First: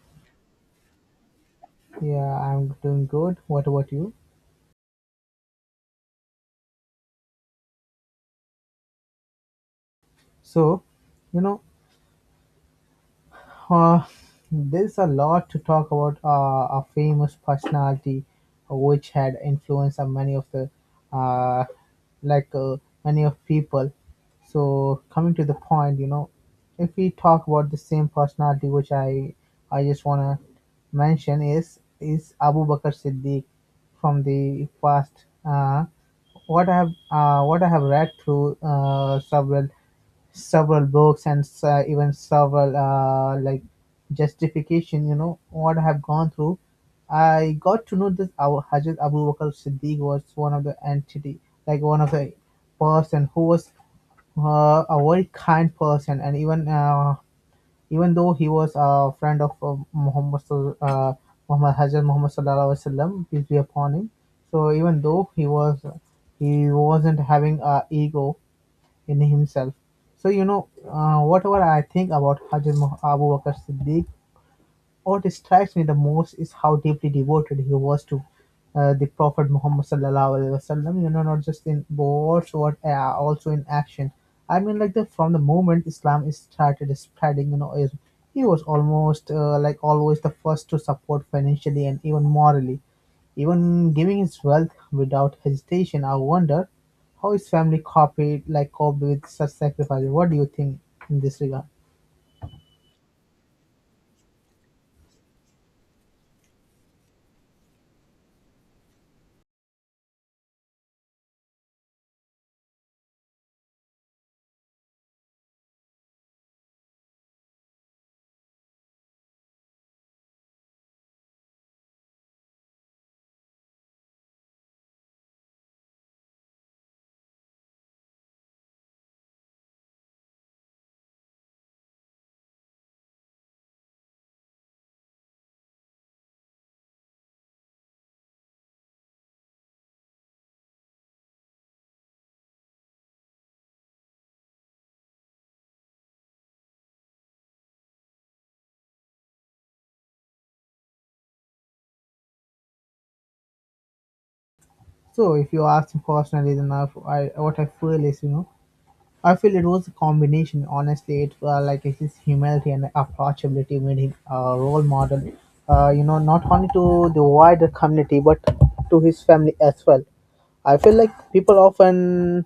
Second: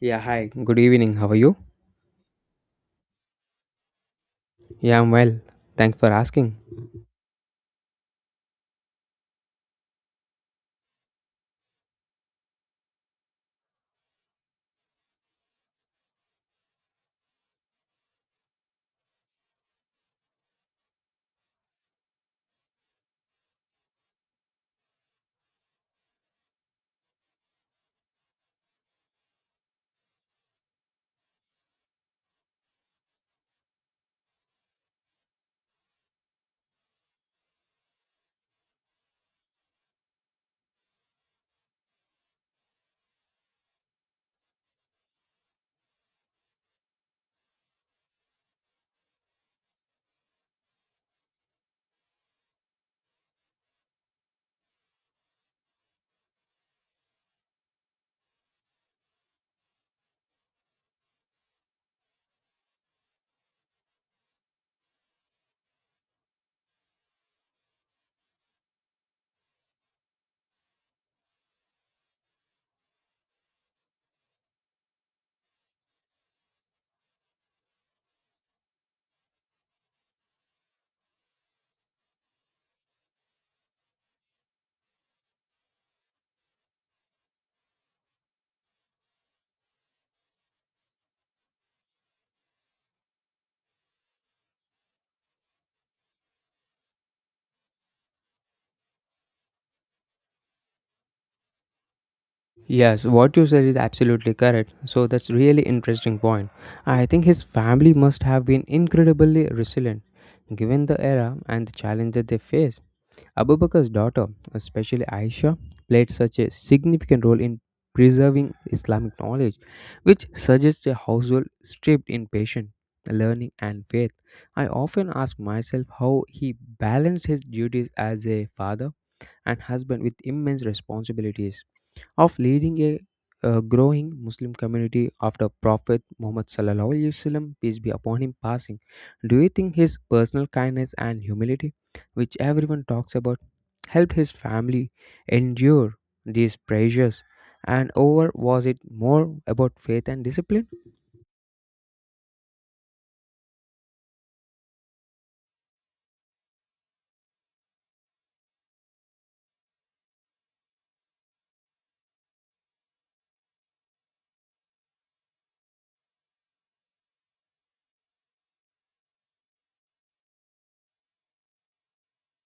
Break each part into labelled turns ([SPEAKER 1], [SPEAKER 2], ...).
[SPEAKER 1] Yeah, hi. Good evening. How are you?
[SPEAKER 2] Yeah, I'm doing good. What about you?
[SPEAKER 1] Yeah, I'm well. Thanks for asking.
[SPEAKER 2] So, you know, Uh, there's a lot to talk about a famous personality which had influence on many of the uh, like uh, many of people. So coming to the point, you know, if we talk about the same personality, which I just wanna mention is Abu Bakr Siddiq from the past. What I have what I have read through several books and even several like justification, you know, what I have gone through, I got to know this. Our Hazrat Abu Bakr Siddiq was one of the entity, like one of the person who was a very kind person, and even even though he was a friend of Muhammad, Hazrat Muhammad sallallahu alaihi wasallam, peace be upon him. So even though he was, he wasn't having a ego in himself. Whatever I think about Hajj Abu Bakr Siddiq, what strikes me the most is how deeply devoted he was to the Prophet Muhammad sallallahu alaihi wasallam. You know, not just in words, but also in action. I mean, like the from the moment Islam is started spreading, you know, is he was almost always the first to support financially and even morally, even giving his wealth without hesitation. I wonder how his family copied, like coped with such sacrifices. What do you think in this regard?
[SPEAKER 1] Yes, what you said is absolutely correct. So that's really interesting point. I think his family must have been incredibly resilient given the era and the challenge that they faced. Abu Bakr's daughter, especially Aisha, played such a significant role in preserving Islamic knowledge, which suggests a household stripped in patience, learning and faith. I often ask myself how he balanced his duties as a father and husband with immense responsibilities of leading a, growing Muslim community after Prophet Muhammad sallallahu alaihi wasallam peace be upon him passing. Do you think his personal kindness and humility, which everyone talks about, helped his family endure these pressures? And over was it more about faith and discipline?
[SPEAKER 2] So if you ask me personally, then I what I feel is, you know, I feel it was a combination. Honestly, it like his humility and approachability made him a role model. You know, not only to the wider community but to his family as well. I feel like people often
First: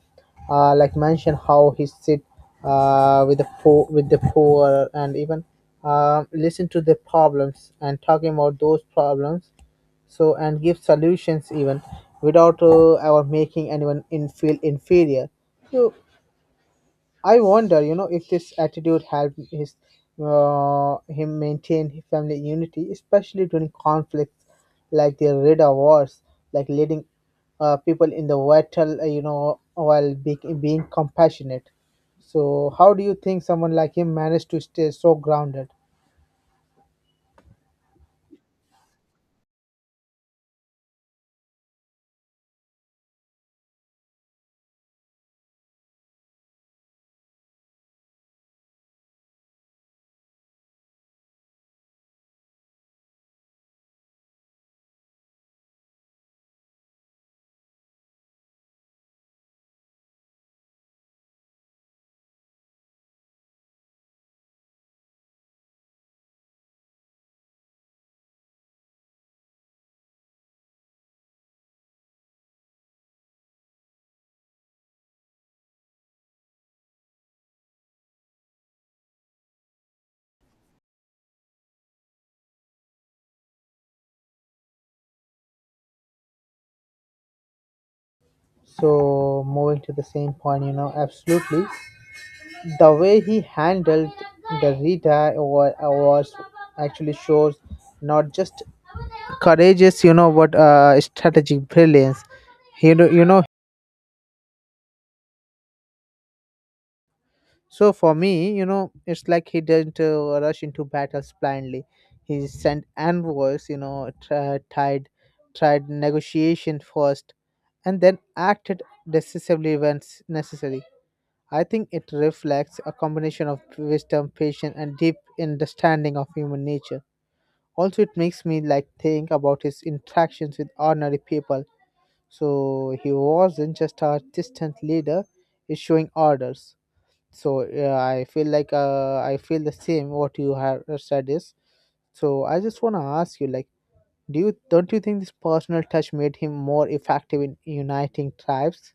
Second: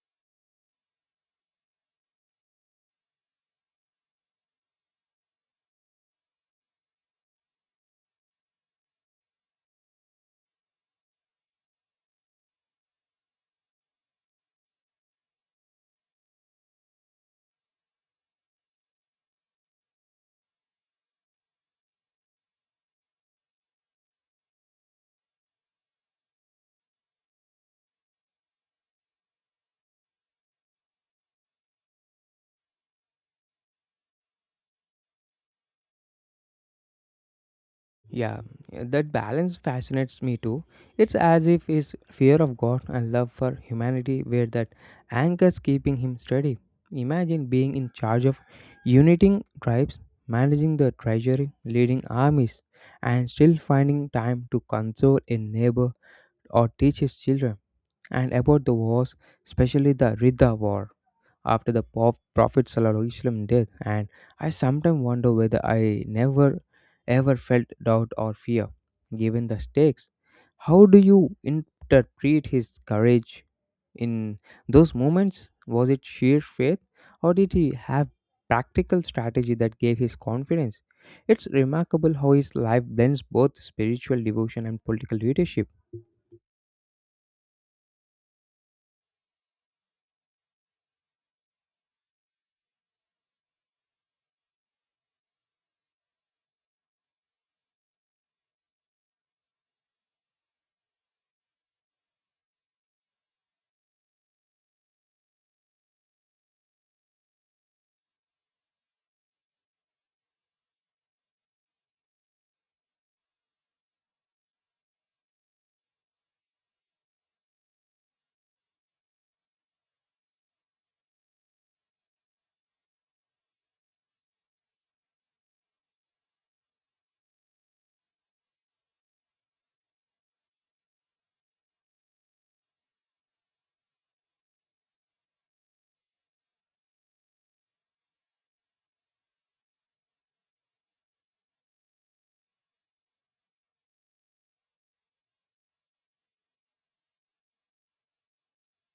[SPEAKER 2] mention how he sit with the poor, and even listen to their problems and talking about those problems. So and give solutions even without ever making anyone in feel inferior. So I wonder, you know, if this attitude helped his him maintain family unity, especially during conflicts like the Rida Wars, like leading people in the battle, you know, while being compassionate. So, how do you think someone like him managed to stay so grounded?
[SPEAKER 1] Yeah, that balance fascinates me too. It's as if his fear of God and love for humanity were that anchors keeping him steady. Imagine being in charge of uniting tribes, managing the treasury, leading armies, and still finding time to console a neighbor or teach his children and about the wars, especially the Ridda War after the Prophet ﷺ death, and I sometimes wonder whether I never ever felt doubt or fear, given the stakes. How do you interpret his courage in those moments? Was it sheer faith, or did he have practical strategy that gave his confidence? It's remarkable how his life blends both spiritual devotion and political leadership.
[SPEAKER 2] So, moving to the same point, you know, absolutely, the way he handled the was actually shows not just courage is, you know what, strategic brilliance, you know. So for me, you know, it's like he didn't rush into battles blindly. He sent envoys, you know, tried negotiation first and then acted decisively when necessary. I think it reflects a combination of wisdom, patience, and deep understanding of human nature. Also it makes me like think about his interactions with ordinary people. So he wasn't just a distant leader issuing orders. So yeah, I feel like I feel the same what you have said is. So I just want to ask you, like, do you, don't you think this personal touch made him more effective in uniting tribes?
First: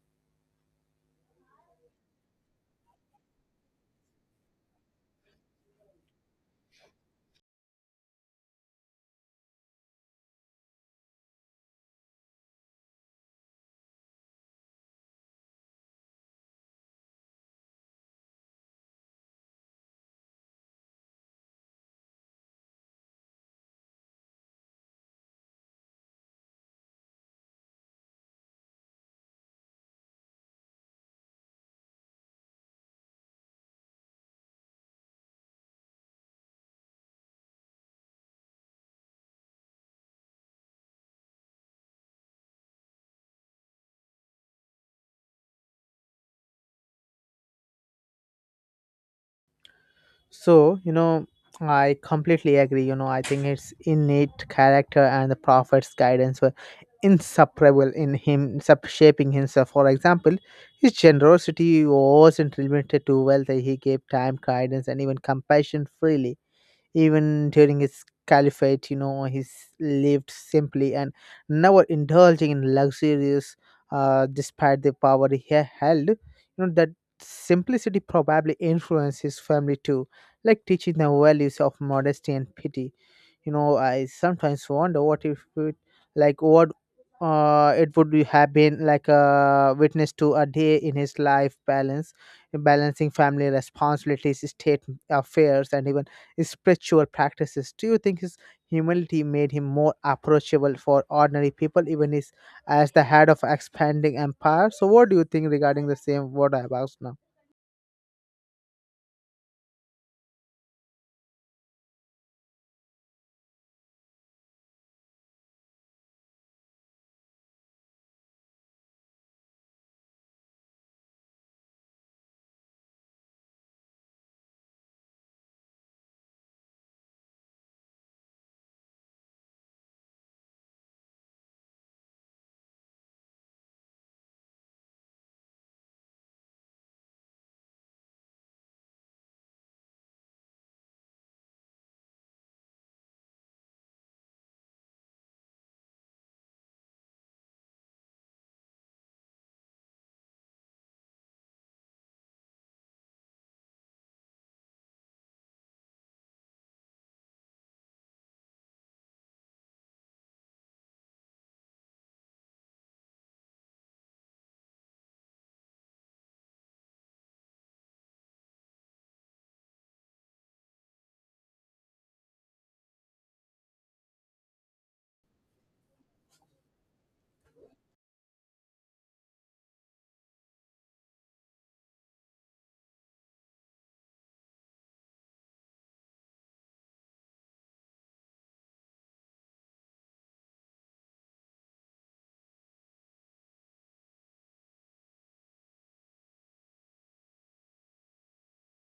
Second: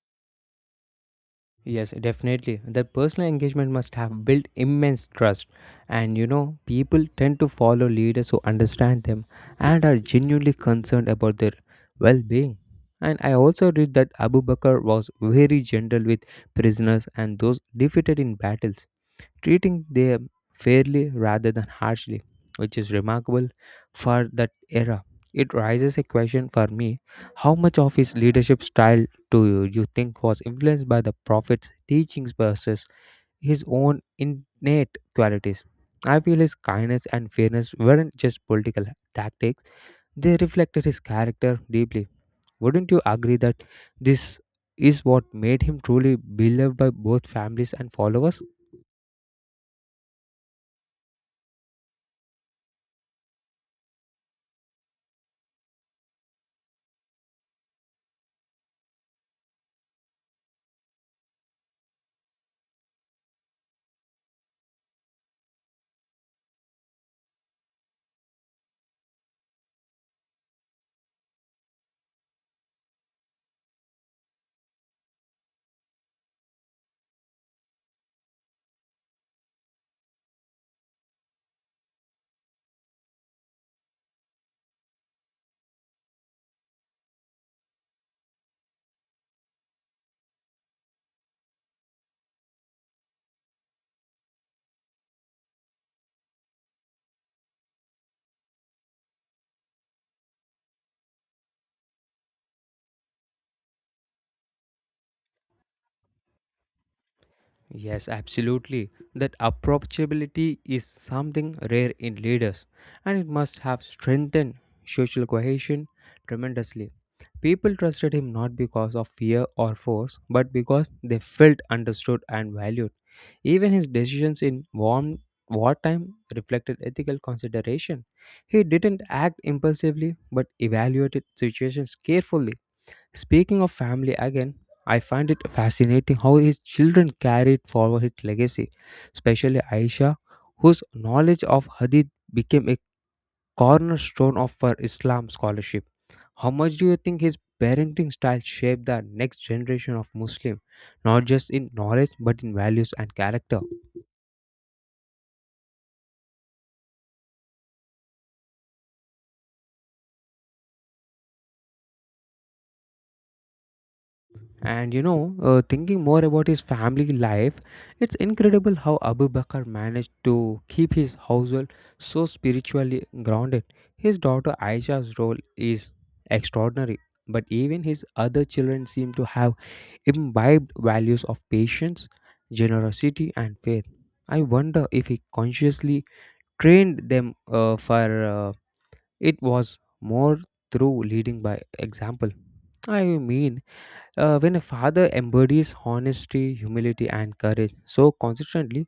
[SPEAKER 1] Yes, definitely. That personal engagement must have built immense trust. And you know, people tend to follow leaders who understand them and are genuinely concerned about their well being. And I also read that Abu Bakr was very gentle with prisoners and those defeated in battles treating them fairly rather than harshly, which is remarkable for that era. It raises a question for me: how much of his leadership style do you think was influenced by the prophet's teachings versus his own innate qualities? I feel his kindness and fairness weren't just political tactics, they reflected his character deeply. Wouldn't you agree that this is what made him truly beloved by both families and followers?
[SPEAKER 2] So, you know, I completely agree. You know, I think his innate character and the prophet's guidance were inseparable in him shaping himself. For example, his generosity wasn't limited to wealth, he gave time, guidance, and even compassion freely even during his caliphate. You know, he lived simply and never indulging in luxurious, despite the power he held. You know, that simplicity probably influenced his family too, like teaching the values of modesty and pity. You know, I sometimes wonder what if it, like what it would have been like a witness to a day in his life, balance balancing family responsibilities, state affairs, and even spiritual practices. Do you think his humility made him more approachable for ordinary people even his, as the head of expanding empire? So what do you think regarding the same what I have asked now?
[SPEAKER 1] Yes, absolutely. That approachability is something rare in leaders, and it must have strengthened social cohesion tremendously. People trusted him not because of fear or force, but because they felt understood and valued. Even his decisions in warm wartime reflected ethical consideration. He didn't act impulsively, but evaluated situations carefully. Speaking of family again, I find it fascinating how his children carried forward his legacy, especially Aisha, whose knowledge of Hadith became a cornerstone of her Islam scholarship. How much do you think his parenting style shaped the next generation of Muslim, not just in knowledge but in values and character? And you know, thinking more about his family life, it's incredible how Abu Bakr managed to keep his household so spiritually grounded. His daughter Aisha's role is extraordinary, but even his other children seem to have imbibed values of patience, generosity, and faith. I wonder if he consciously trained them for it was more through leading by example. I mean, when a father embodies honesty, humility, and courage so consistently,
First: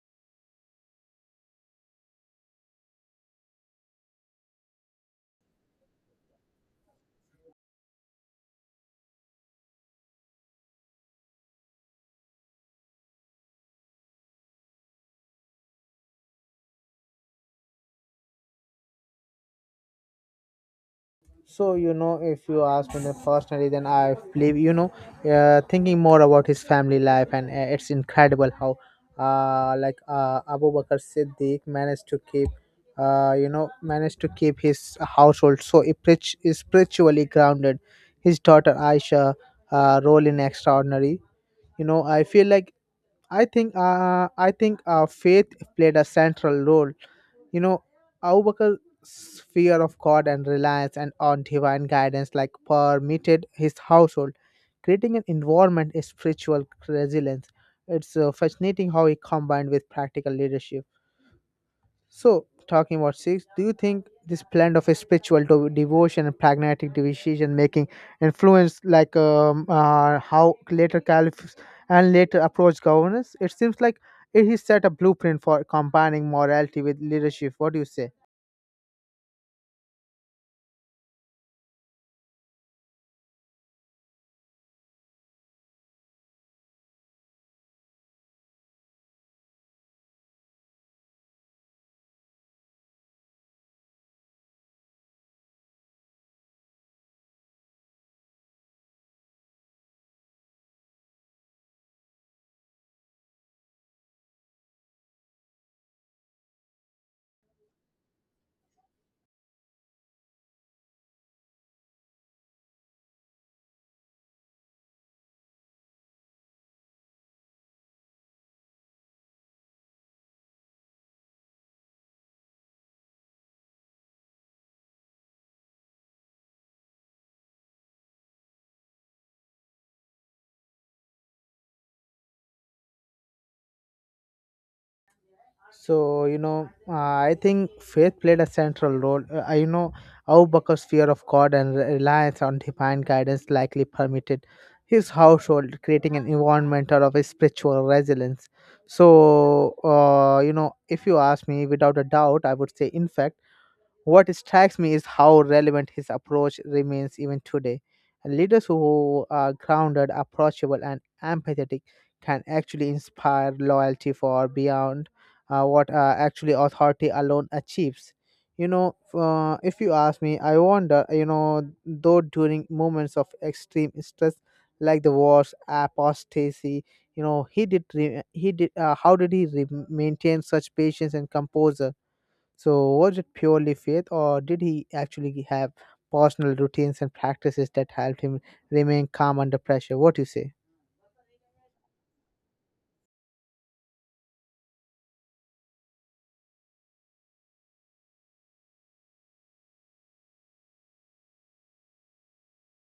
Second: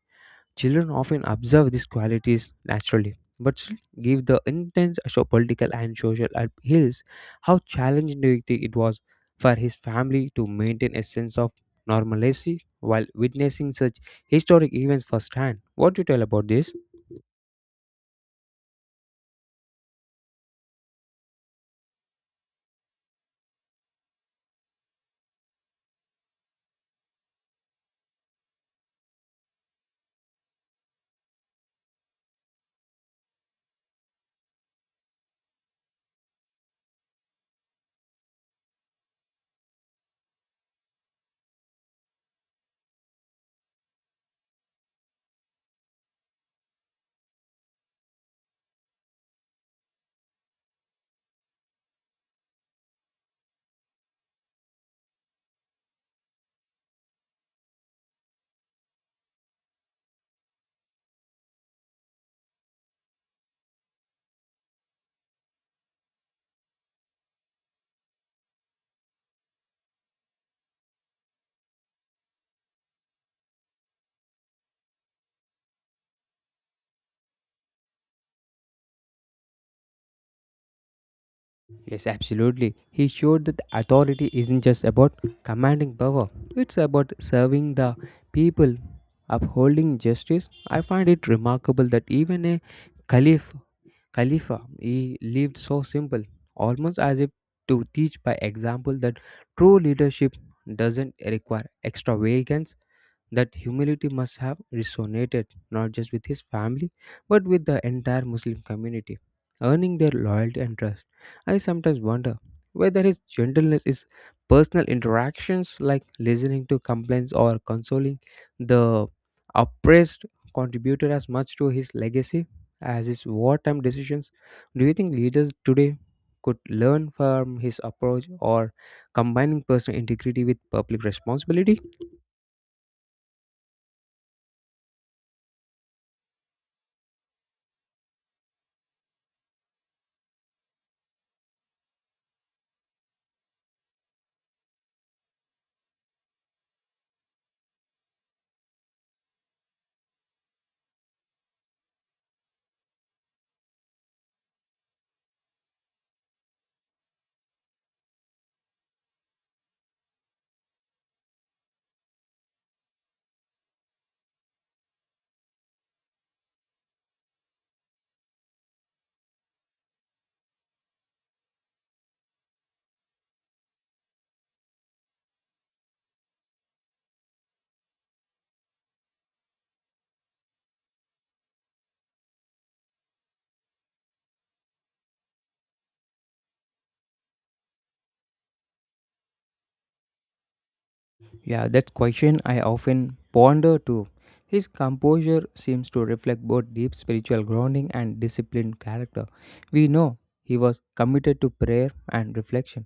[SPEAKER 1] children often observe these qualities naturally, but still give the intense political and social appeals, how challenging do you think it was for his family to maintain a sense of normalcy while witnessing such historic events firsthand. What do you tell about this?
[SPEAKER 2] So you know, if you ask me the personally, then I believe, you know, thinking more about his family life, and it's incredible how, Abu Bakr Siddiq managed to keep, managed to keep his household so spiritually grounded. His daughter Aisha, role in extraordinary. You know, I feel like I think, faith played a central role. You know, Abu Bakr's fear of God and reliance and on divine guidance like permeated his household, creating an environment of spiritual resilience. It's fascinating how he combined with practical leadership. So, talking about six, do you think this blend of a spiritual devotion and pragmatic decision making influenced like how later caliphs and later approach governance? It seems like it is set a blueprint for combining morality with leadership. What do you say?
[SPEAKER 1] Yes, absolutely. He showed that authority isn't just about commanding power, it's about serving the people, upholding justice. I find it remarkable that even a caliph, Khalifa, he lived so simple, almost as if to teach by example that true leadership doesn't require extravagance, that humility must have resonated not just with his family but with the entire Muslim community, earning their loyalty and trust. I sometimes wonder whether his gentleness is personal interactions like listening to complaints or consoling the oppressed contributed as much to his legacy as his wartime decisions. Do you think leaders today could learn from his approach or combining personal integrity with public responsibility?
[SPEAKER 2] So, you know, I think faith played a central role. You know, Abu Bakr's fear of God and reliance on divine guidance likely permitted his household, creating an environment of a spiritual resilience. So, you know, if you ask me, without a doubt, I would say, in fact, what strikes me is how relevant his approach remains even today. Leaders who are grounded, approachable, and empathetic can actually inspire loyalty for beyond what actually authority alone achieves. You know, if you ask me, I wonder, you know, though during moments of extreme stress like the wars, apostasy, you know, he did, how did he maintain such patience and composure? So, was it purely faith, or did he actually have personal routines and practices that helped him remain calm under pressure? What do you say?
[SPEAKER 1] Yeah, that question I often ponder too. His composure seems to reflect both deep spiritual grounding and disciplined character. We know he was committed to prayer and reflection,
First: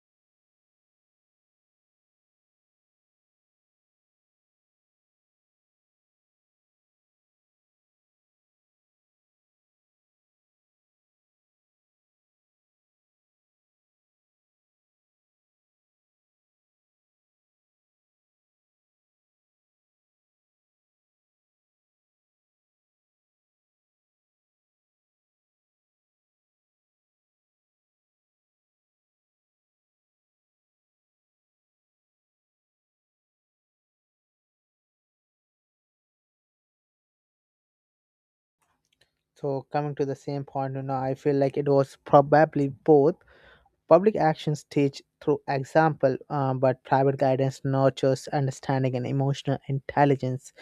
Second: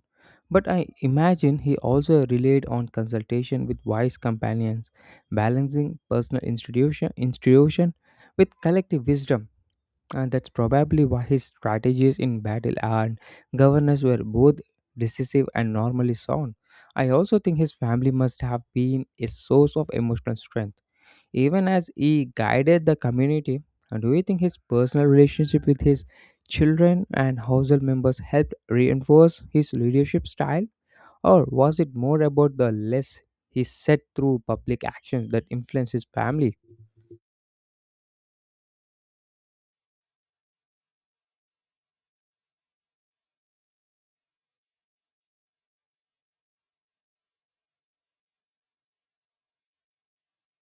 [SPEAKER 1] but I imagine he also relied on consultation with wise companions, balancing personal institution with collective wisdom. And that's probably why his strategies in battle and governance were both decisive and normally sound. I also think his family must have been a source of emotional strength, even as he guided the community. And do you think his personal relationship with his children and household members helped reinforce his leadership style? Or was it more about the less he said through public actions that influenced his family?
[SPEAKER 2] So, coming to the same point, you know, I feel like it was probably both. Public actions teach through example, but private guidance nurtures understanding and emotional intelligence.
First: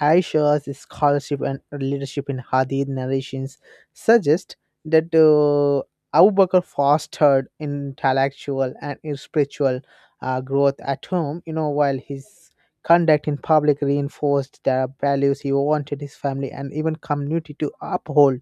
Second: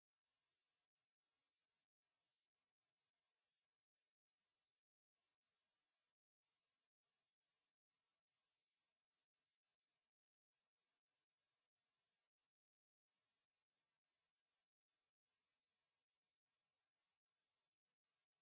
[SPEAKER 2] Aisha's scholarship and leadership in Hadith narrations suggest that Abu Bakr fostered intellectual and spiritual growth at home, you know, while his conduct in public reinforced the values he wanted his family and even community to uphold.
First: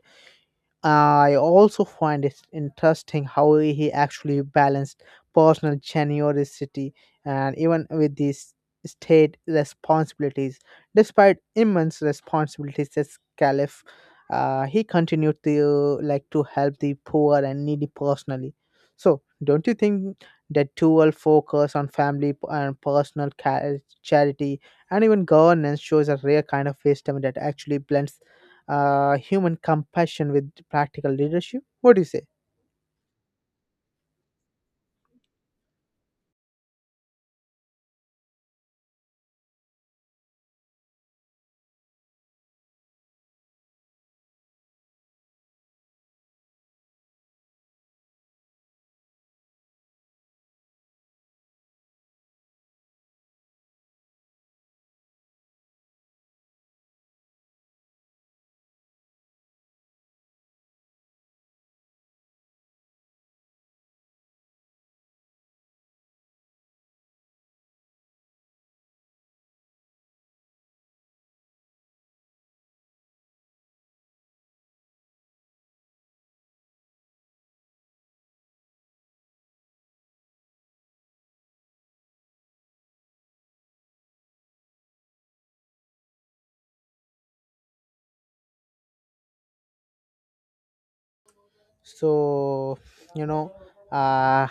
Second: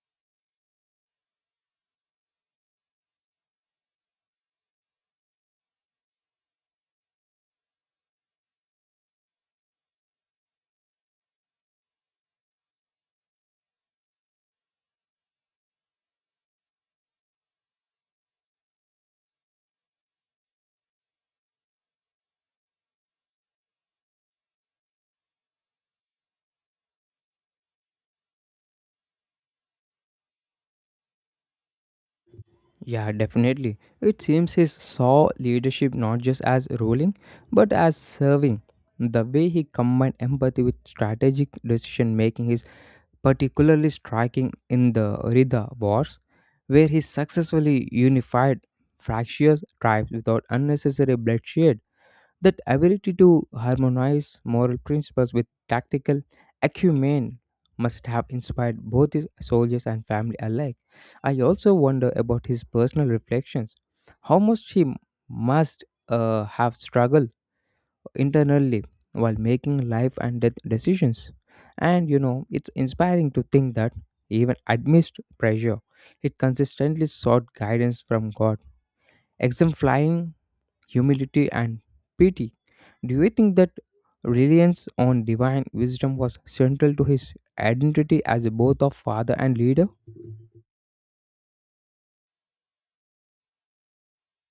[SPEAKER 2] I also find it interesting how he actually balanced personal generosity and even with these state responsibilities. Despite immense responsibilities as caliph, he continued to like to help the poor and needy personally. So, don't you think that dual focus on family and personal charity and even governance shows a rare kind of wisdom that actually blends human compassion with practical leadership? What do you say?
[SPEAKER 1] Yeah, definitely. It seems he saw leadership not just as ruling, but as serving. The way he combined empathy with strategic decision making is particularly striking in the Rida Wars, where he successfully unified fractious tribes without unnecessary bloodshed. That ability to harmonize moral principles with tactical acumen must have inspired both his soldiers and family alike. I also wonder about his personal reflections. How much he must have struggled internally while making life and death decisions. And you know, it's inspiring to think that even amidst pressure, it consistently sought guidance from God, exemplifying humility, and pity. Do you think that reliance on divine wisdom was central to his identity as both a father and leader?
[SPEAKER 2] so you know uh,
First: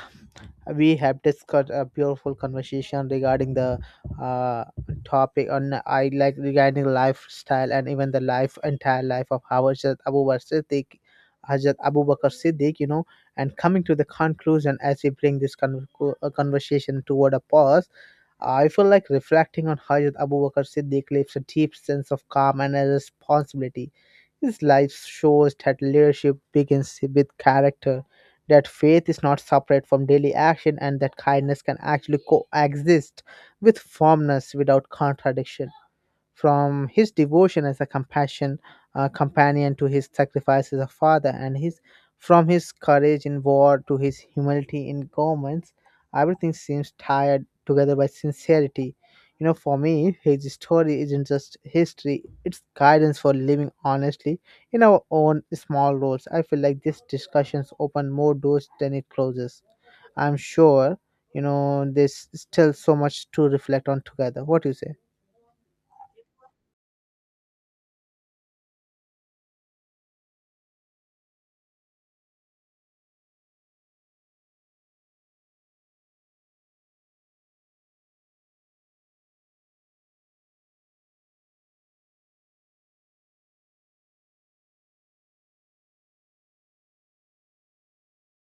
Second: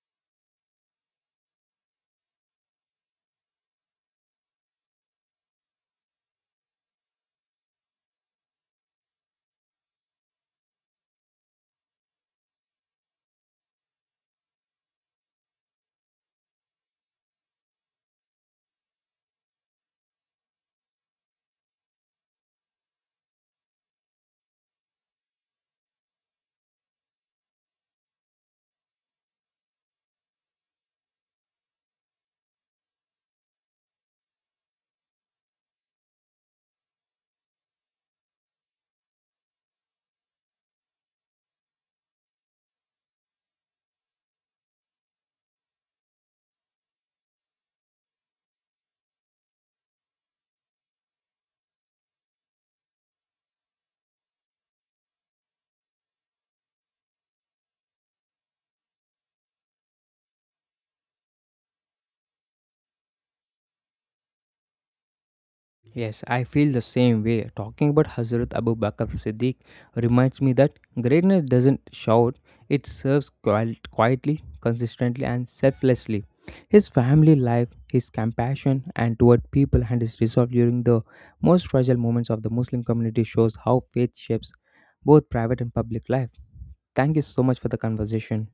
[SPEAKER 2] we have discussed a beautiful conversation regarding the uh, topic on I like regarding lifestyle and even the life, entire life of Hazrat Abu Bakr Siddiq, Hazrat Abu Bakr Siddiq, you know. And coming to the conclusion, as we bring this conversation toward a pause, I feel like reflecting on Hajrat Abu Bakr Siddiq leaves a deep sense of calm and a responsibility. His life shows that leadership begins with character, that faith is not separate from daily action, and that kindness can actually coexist with firmness without contradiction. From his devotion as a compassion companion to his sacrifice as a father, and his from his courage in war to his humility in governments, everything seems tied together by sincerity. You know, for me, his story isn't just history; it's guidance for living honestly in our own small roles. I feel like this discussions open more doors than it closes. I'm sure, you know, there's still so much to reflect on together. What do you say?
[SPEAKER 1] Yes, I feel the same way. Talking about Hazrat Abu Bakr Siddiq reminds me that greatness doesn't shout, it serves quietly, consistently, and selflessly. His family life, his compassion and toward people, and his resolve during the most fragile moments of the Muslim community shows how faith shapes both private and public life. Thank you so much for the conversation.